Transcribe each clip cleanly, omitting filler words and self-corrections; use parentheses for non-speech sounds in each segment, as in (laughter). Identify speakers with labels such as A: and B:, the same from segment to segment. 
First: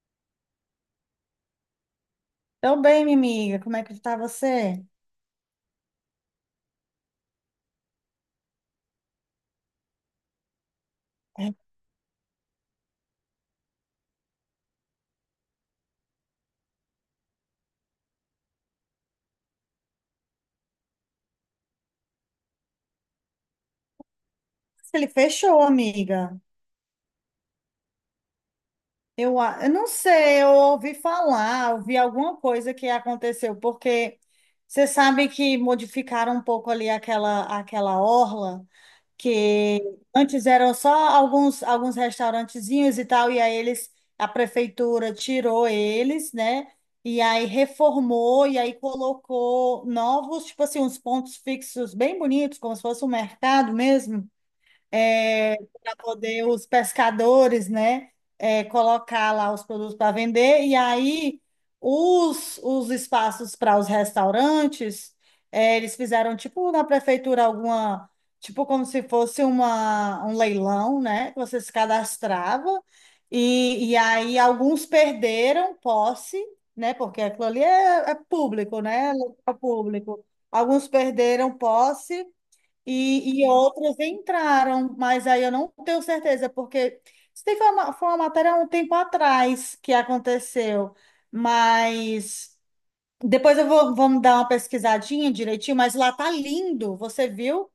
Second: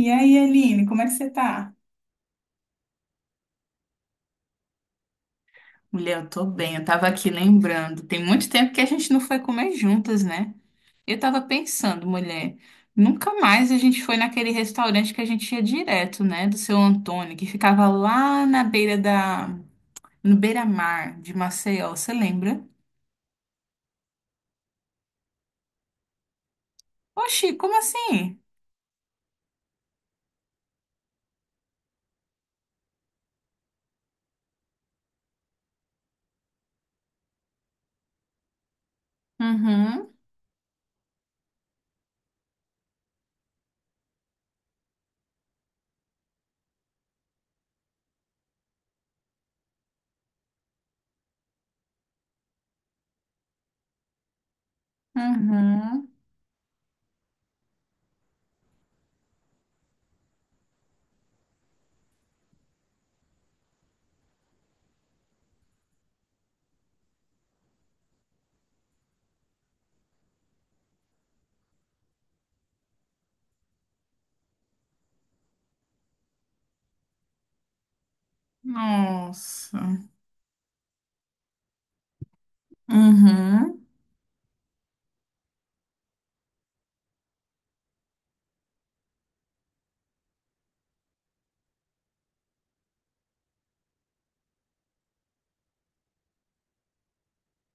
A: E aí, Aline, como é que você tá?
B: Tô bem, minha amiga. Como é que tá você?
A: Mulher, eu tô bem. Eu tava aqui lembrando. Tem muito tempo que a gente não foi comer juntas, né? Eu tava
B: É,
A: pensando, mulher, nunca mais a gente foi naquele restaurante que a gente ia direto, né? Do seu Antônio, que ficava lá na beira da. No beira-mar de Maceió, você lembra?
B: ele fechou, amiga.
A: Oxi, como assim?
B: Eu não sei, eu ouvi falar, ouvi alguma coisa que aconteceu, porque você sabe que modificaram um pouco ali aquela, orla, que
A: Uhum,
B: antes eram só alguns restaurantezinhos e tal, e aí eles, a prefeitura tirou eles, né? E aí reformou, e aí colocou novos, tipo assim, uns pontos fixos bem bonitos, como se fosse um mercado mesmo, para
A: uhum.
B: poder os pescadores, né, colocar lá os produtos para vender. E aí os, espaços para os restaurantes, eles fizeram tipo na prefeitura alguma, tipo como se fosse um leilão, né, que você se cadastrava. E aí alguns perderam posse, né, porque aquilo ali é, é, público, né, é local
A: Nossa.
B: público. Alguns perderam posse e, e
A: Uhum.
B: outras entraram, mas aí eu não tenho certeza, porque isso daí foi uma matéria há um tempo atrás que aconteceu, mas depois eu vou, vamos dar uma pesquisadinha direitinho, mas lá tá lindo, você viu?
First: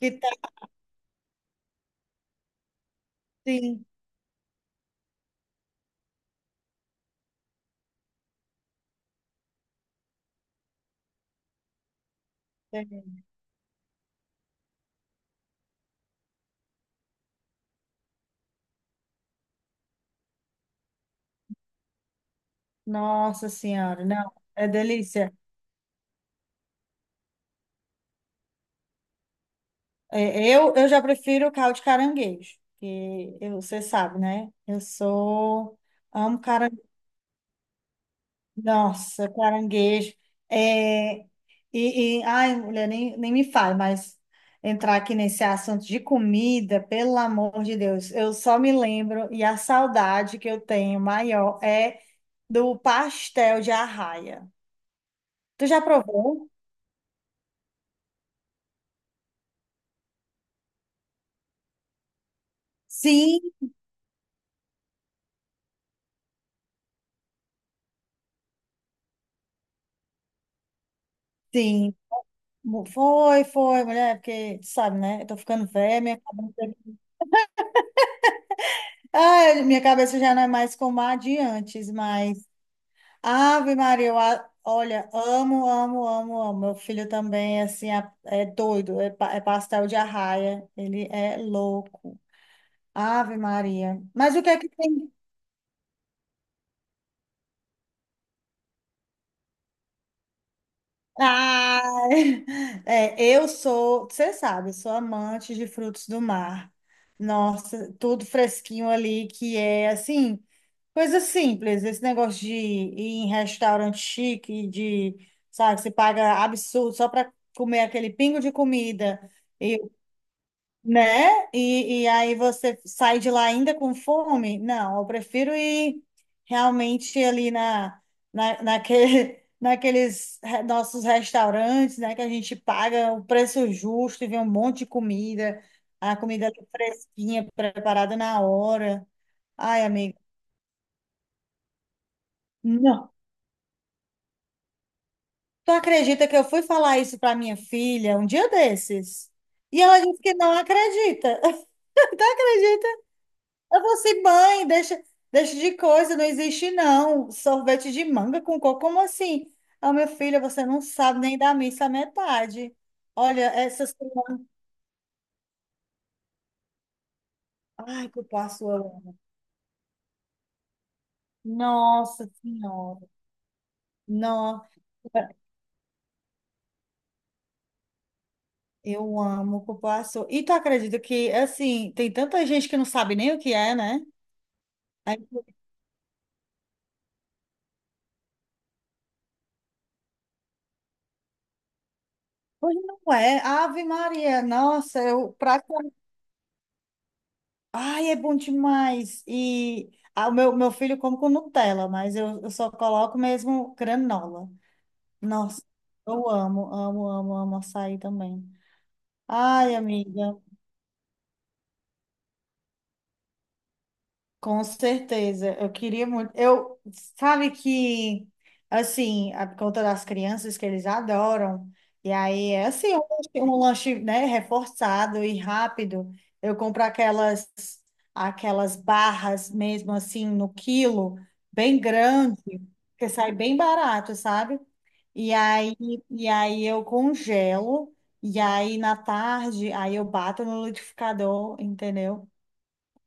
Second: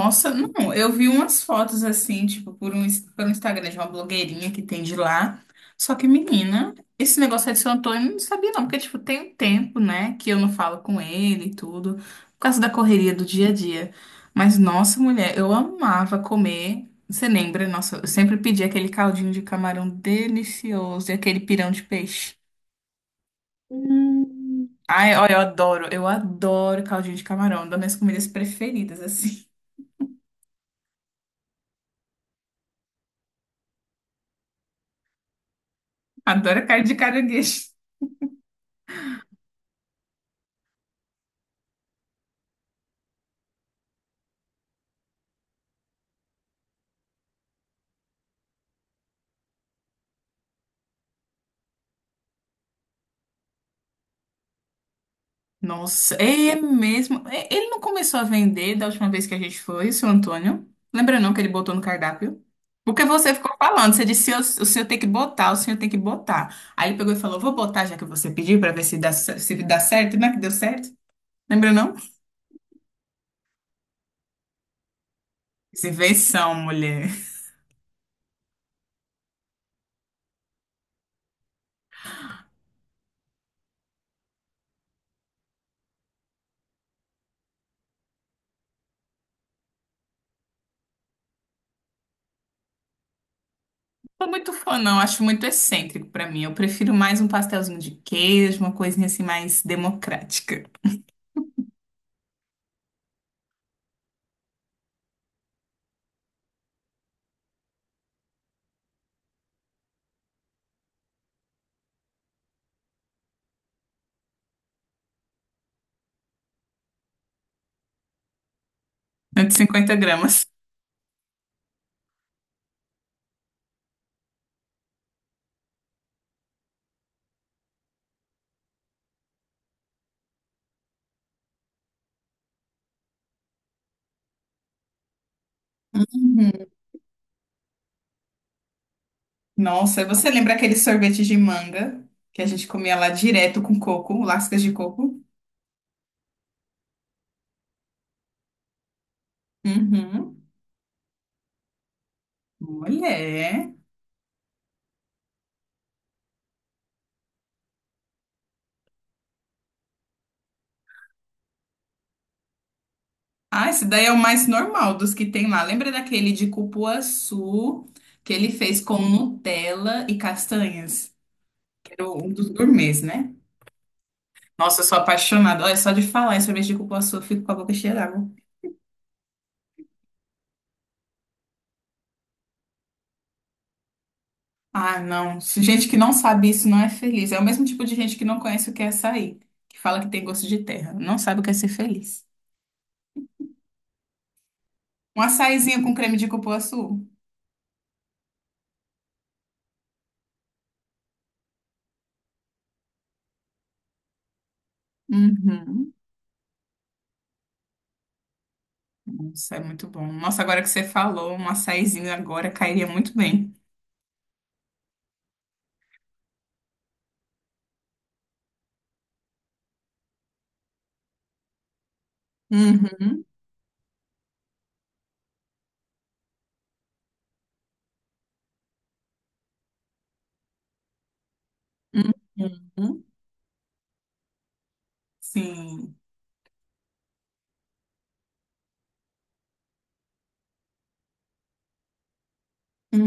B: Que tá
A: não, eu vi umas fotos assim, tipo, pelo Instagram de
B: assim.
A: uma blogueirinha que tem de lá. Só que, menina, esse negócio aí de São Antônio eu não sabia não, porque, tipo, tem um tempo, né, que eu não falo com ele e tudo, por causa da
B: É,
A: correria do dia a dia. Mas, nossa, mulher, eu amava comer. Você lembra? Nossa, eu sempre pedi aquele caldinho de camarão delicioso e aquele pirão de peixe.
B: Nossa Senhora, não, é
A: Ai, olha,
B: delícia.
A: eu adoro caldinho de camarão, é uma das minhas comidas preferidas, assim.
B: É, eu já prefiro o caldo de caranguejo, você sabe, né? Eu sou,
A: (laughs)
B: amo
A: Adoro carne
B: caranguejo.
A: de caranguejo.
B: Nossa, caranguejo. É, ai, mulher, nem me fale, mas entrar aqui nesse assunto de comida, pelo amor de Deus, eu só me lembro, e a saudade que eu tenho maior é do pastel de arraia. Tu já
A: Nossa,
B: provou?
A: é mesmo. É, ele não começou a vender da última vez que a gente foi, o seu Antônio? Lembra não que ele botou no cardápio? Porque você
B: Sim,
A: ficou falando, você disse, "Eu- o senhor tem que botar, o senhor tem que botar." Aí ele pegou e falou, vou botar já que você pediu pra ver se dá, se dá certo, né? Que deu certo. Lembra não?
B: sim. Foi, mulher, porque, tu sabe, né? Eu tô ficando
A: Isso é
B: velha,
A: invenção, mulher.
B: ah, minha cabeça já não é mais como a de antes, mas. Ave Maria, olha, amo, amo, amo, amo. Meu filho também, assim, é doido, é pastel de arraia. Ele é louco. Ave Maria.
A: Não sou
B: Mas o que
A: muito
B: é que
A: fã, não.
B: tem?
A: Acho muito excêntrico pra mim. Eu prefiro mais um pastelzinho de queijo, uma coisinha assim mais democrática.
B: Ah, (laughs) eu sou, você sabe, eu sou amante de frutos do mar. Nossa, tudo fresquinho ali, que é assim, coisa simples. Esse negócio de ir em restaurante chique, sabe, você paga absurdo só para comer aquele pingo de comida.
A: 150 gramas.
B: Né? E aí você sai de lá ainda com fome? Não, eu prefiro ir realmente ali, (laughs) nossos restaurantes, né? Que a gente paga o preço justo e vê um monte de comida, a comida
A: Uhum.
B: ali fresquinha, preparada na hora. Ai,
A: Nossa,
B: amiga,
A: você lembra aquele sorvete de manga que a gente comia lá
B: não.
A: direto com coco, lascas de coco?
B: Tu acredita que eu fui falar isso para minha filha um dia desses? E ela disse que
A: Uhum.
B: não acredita. (laughs) Tu acredita?
A: Mulher.
B: Eu vou assim, mãe, deixa, de coisa, não existe não. Sorvete de manga com coco, como assim? Ah, meu filho, você não sabe nem da missa à metade. Olha,
A: Ah, esse
B: essas
A: daí é o
B: coisas.
A: mais normal dos que tem lá. Lembra daquele de cupuaçu
B: Ai,
A: que ele
B: cupuaçu,
A: fez
B: eu
A: com
B: amo.
A: Nutella e castanhas? Que era
B: Nossa
A: um dos gourmets,
B: Senhora.
A: né? Nossa,
B: Nossa,
A: eu sou apaixonada. Olha, só de falar em sorvete de cupuaçu, eu fico com a boca cheia d'água.
B: eu amo cupuaçu. E tu acredita que, assim, tem tanta gente que não sabe nem o que é, né?
A: Ah,
B: Aí,
A: não. Se gente que não sabe isso não é feliz. É o mesmo tipo de gente que não conhece o que é açaí, que fala que tem gosto de terra. Não sabe o que é ser feliz.
B: pois não é. Ave Maria, nossa,
A: Um
B: eu prato.
A: açaizinho com creme de cupuaçu.
B: Ai, é bom demais. E ah, o meu filho come com Nutella, mas eu só coloco mesmo granola. Nossa,
A: Uhum.
B: eu amo, amo, amo, amo açaí também.
A: Nossa, é
B: Ai,
A: muito bom.
B: amiga.
A: Nossa, agora que você falou, um açaizinho agora cairia muito bem.
B: Com certeza, eu queria muito. Eu, sabe que, assim, por conta das crianças que eles adoram, e aí é assim,
A: Uhum.
B: um lanche, né, reforçado e rápido. Eu compro aquelas barras mesmo assim no quilo, bem grande,
A: Uhum.
B: porque sai bem barato, sabe? E aí,
A: Sim.
B: e aí eu congelo, e aí na tarde, aí eu bato no liquidificador, entendeu?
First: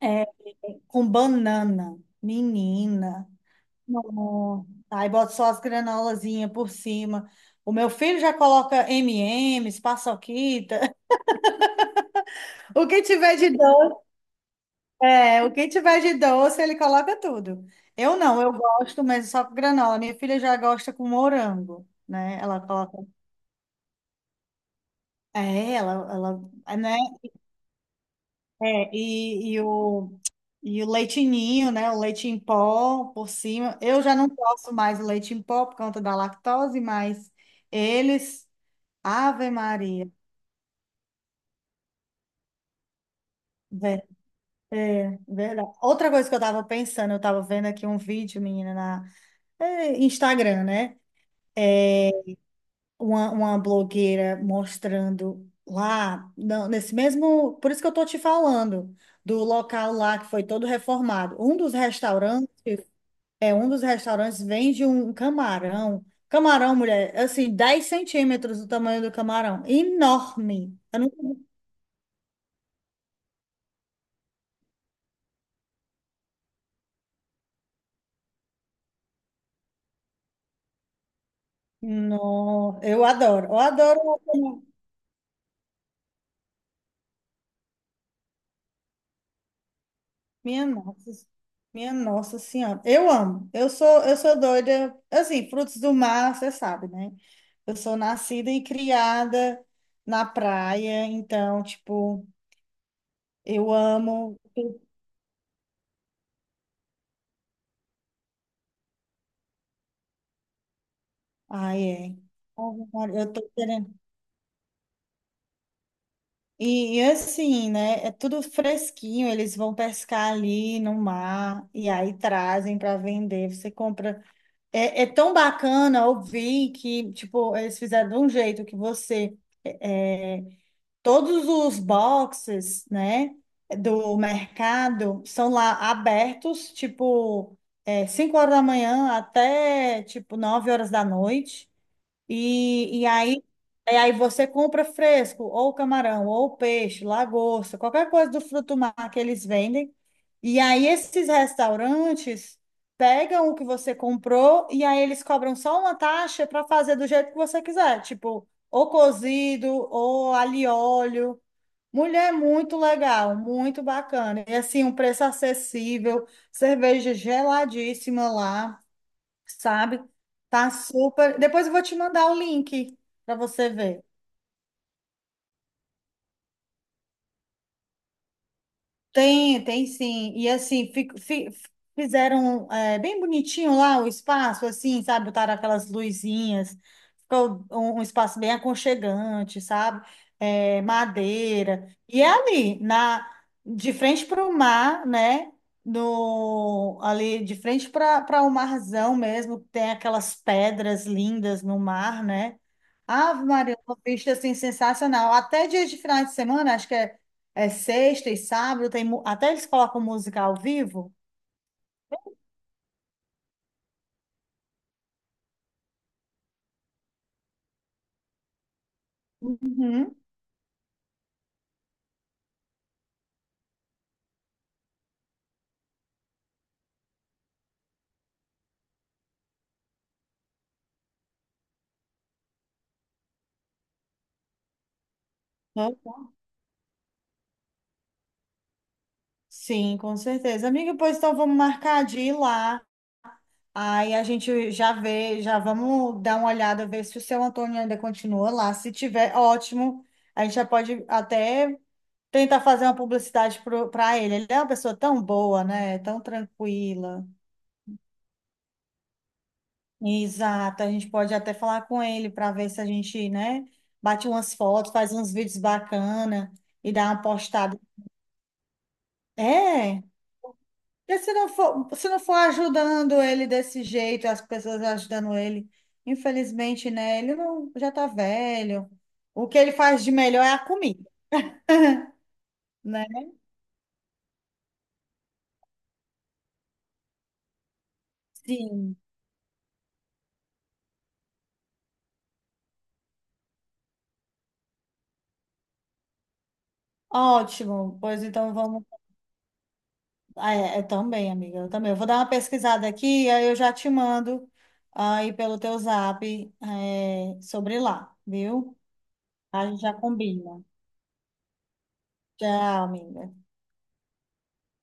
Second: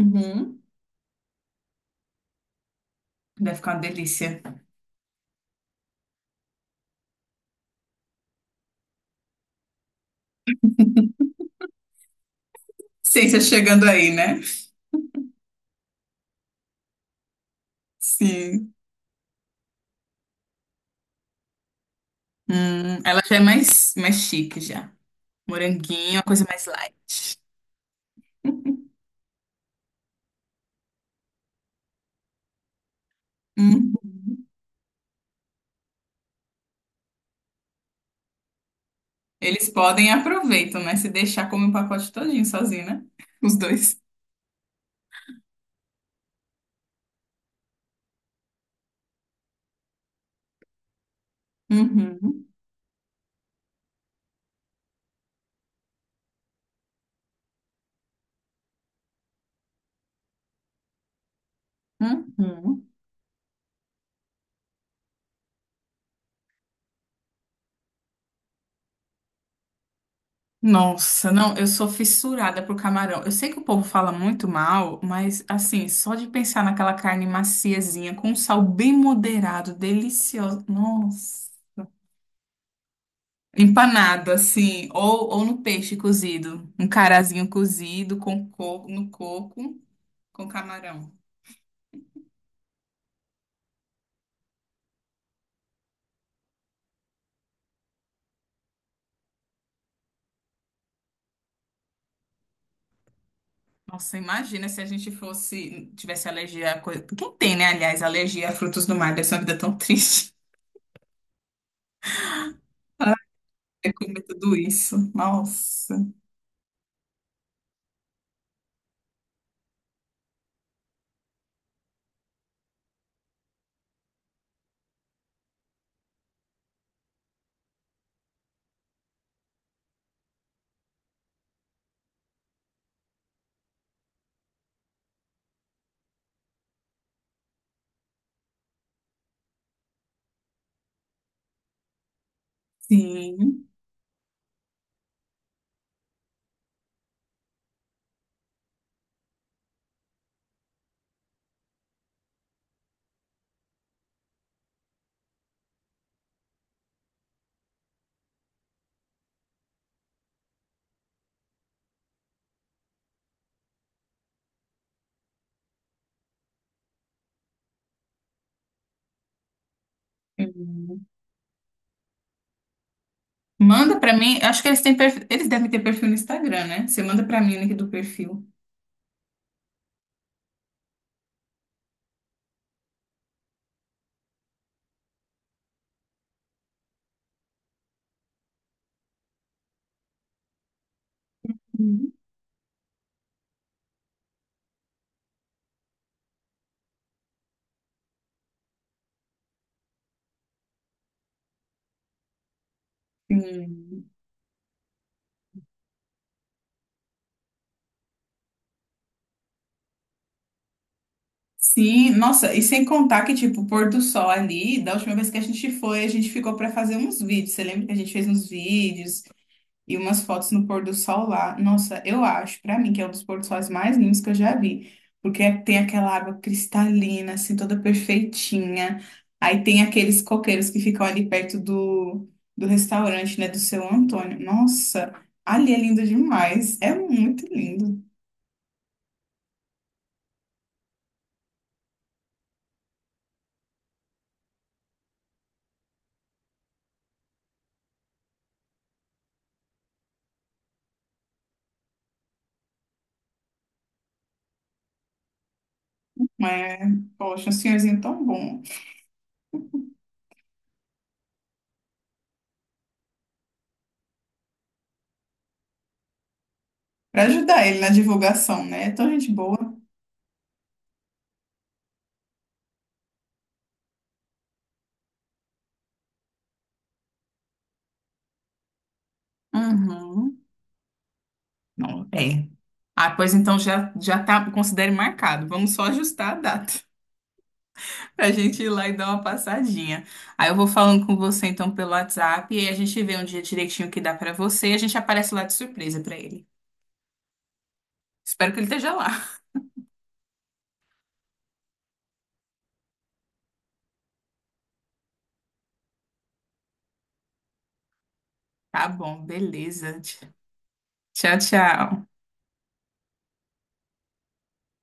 B: É, com banana. Menina.
A: Deve ficar uma delícia.
B: Nossa. Aí bota só as granolazinhas por cima. O meu filho já coloca M&M's, paçoquita. (laughs) O que tiver
A: Ciência
B: de
A: chegando
B: doce,
A: aí, né?
B: o que tiver de doce, ele coloca tudo. Eu não, eu
A: Sim.
B: gosto, mas só com granola. Minha filha já gosta com morango, né? Ela coloca.
A: Ela já é mais chique já.
B: É, ela,
A: Moranguinho, uma coisa
B: ela,
A: mais
B: né?
A: light.
B: É,
A: (laughs)
B: e o leite ninho, né? O leite em pó por cima. Eu
A: Uhum.
B: já não posso mais o leite em pó por conta da lactose, mas eles. Ave
A: Eles podem e
B: Maria.
A: aproveitam, né? Se deixar, come o pacote todinho sozinho, né? Os dois.
B: Ver- Verdade. Outra coisa que eu estava pensando, eu estava vendo aqui um vídeo, menina, Instagram, né?
A: Uhum.
B: Uma blogueira mostrando lá, não, nesse mesmo. Por isso que eu tô te falando, do local lá que foi todo reformado. Um dos restaurantes.
A: Uhum.
B: É, um dos restaurantes vende um camarão. Camarão, mulher, assim, 10 centímetros do tamanho do camarão. Enorme.
A: Nossa,
B: Não,
A: não, eu sou fissurada por camarão. Eu sei que o povo fala muito mal, mas assim, só de pensar naquela carne maciezinha, com um sal bem moderado, deliciosa. Nossa.
B: não, eu adoro. Eu adoro.
A: Empanado, assim, ou no peixe cozido. Um carazinho cozido com coco, no coco, com
B: Minha
A: camarão.
B: nossa, minha nossa senhora. Eu amo. Eu sou doida. Assim, frutos do mar, você sabe, né? Eu sou nascida e criada na praia. Então, tipo, eu
A: Nossa,
B: amo.
A: imagina se a gente fosse, tivesse alergia a coisa. Quem tem, né, aliás, alergia a frutos do mar? Deve ser uma vida tão triste.
B: Ai, é.
A: (laughs)
B: Eu tô querendo.
A: Ai, comer tudo isso. Nossa.
B: E assim, né? É tudo fresquinho, eles vão pescar ali no mar e aí trazem para vender. Você compra. É, é tão bacana ouvir que, tipo, eles fizeram de um jeito que você. é, Todos os boxes, né, do mercado são lá abertos, tipo, 5 horas da manhã até, tipo, 9 horas da noite. E, e aí,
A: Sim.
B: e aí você compra fresco, ou camarão, ou peixe, lagosta, qualquer coisa do fruto do mar que eles vendem. E aí esses restaurantes pegam o que você comprou e aí eles cobram só uma taxa para fazer do jeito que você quiser, tipo, ou cozido, ou alho e óleo. Mulher, é muito legal, muito bacana. E assim, um preço acessível, cerveja geladíssima lá, sabe? Tá
A: Hum.
B: super. Depois eu vou te mandar o link para você
A: Manda
B: ver.
A: pra mim. Acho que eles têm perfil, eles devem ter perfil no Instagram, né? Você manda pra mim o link do perfil.
B: Tem sim. E assim, fizeram bem bonitinho lá o espaço, assim, sabe? Botaram aquelas luzinhas, ficou um, espaço bem aconchegante, sabe? É, madeira.
A: Uhum.
B: E é ali, de frente para o mar, né? No, ali de frente para o marzão mesmo, tem aquelas pedras lindas no mar, né? Ave Maria, uma
A: Sim.
B: vista assim, sensacional. Até dia de final de semana, acho que é. É sexta e sábado, tem, até eles colocam música ao vivo.
A: Sim, nossa, e sem contar que, tipo, o pôr do sol ali, da última vez que a gente foi, a gente ficou pra fazer uns vídeos. Você lembra que a gente fez uns vídeos? E
B: Uhum.
A: umas fotos no pôr do sol lá. Nossa, eu acho, pra mim, que é um dos pôr do sóis mais lindos que eu já vi. Porque é, tem aquela água cristalina, assim, toda perfeitinha. Aí tem aqueles coqueiros que ficam ali perto do, restaurante, né, do seu Antônio. Nossa, ali é
B: Não?
A: lindo demais. É muito lindo.
B: Sim, com certeza. Amiga, pois então vamos marcar de ir lá. Aí a gente já vê, já vamos dar uma olhada, ver se o seu Antônio ainda continua lá. Se tiver, ótimo. A gente já pode até tentar fazer uma publicidade para ele. Ele é uma pessoa tão boa, né? Tão
A: Mas,
B: tranquila.
A: poxa, um senhorzinho tão bom.
B: Exato. A gente pode até falar com ele para ver se a gente, né, bate umas fotos, faz uns vídeos bacana e dá uma
A: Pra ajudar ele
B: postada.
A: na divulgação, né? É tão gente boa.
B: É, porque se não for ajudando ele desse jeito, as pessoas ajudando ele, infelizmente, né? Ele não, já tá velho. O que ele faz de
A: Uhum.
B: melhor é a comida,
A: Não, é. Ah,
B: né?
A: pois então já tá, considere marcado. Vamos só ajustar a data. Pra gente ir lá e
B: Sim.
A: dar uma passadinha. Aí eu vou falando com você então pelo WhatsApp e a gente vê um dia direitinho que dá pra você e a gente aparece lá de surpresa pra ele.
B: Ótimo. Pois
A: Espero
B: então
A: que ele
B: vamos.
A: esteja lá.
B: Ah, é, eu também, amiga. Eu também. Eu vou dar uma pesquisada aqui, aí eu já te mando aí pelo teu zap, sobre lá, viu?
A: Tá bom,
B: A gente já
A: beleza.
B: combina.
A: Tchau, tchau.
B: Tchau, amiga.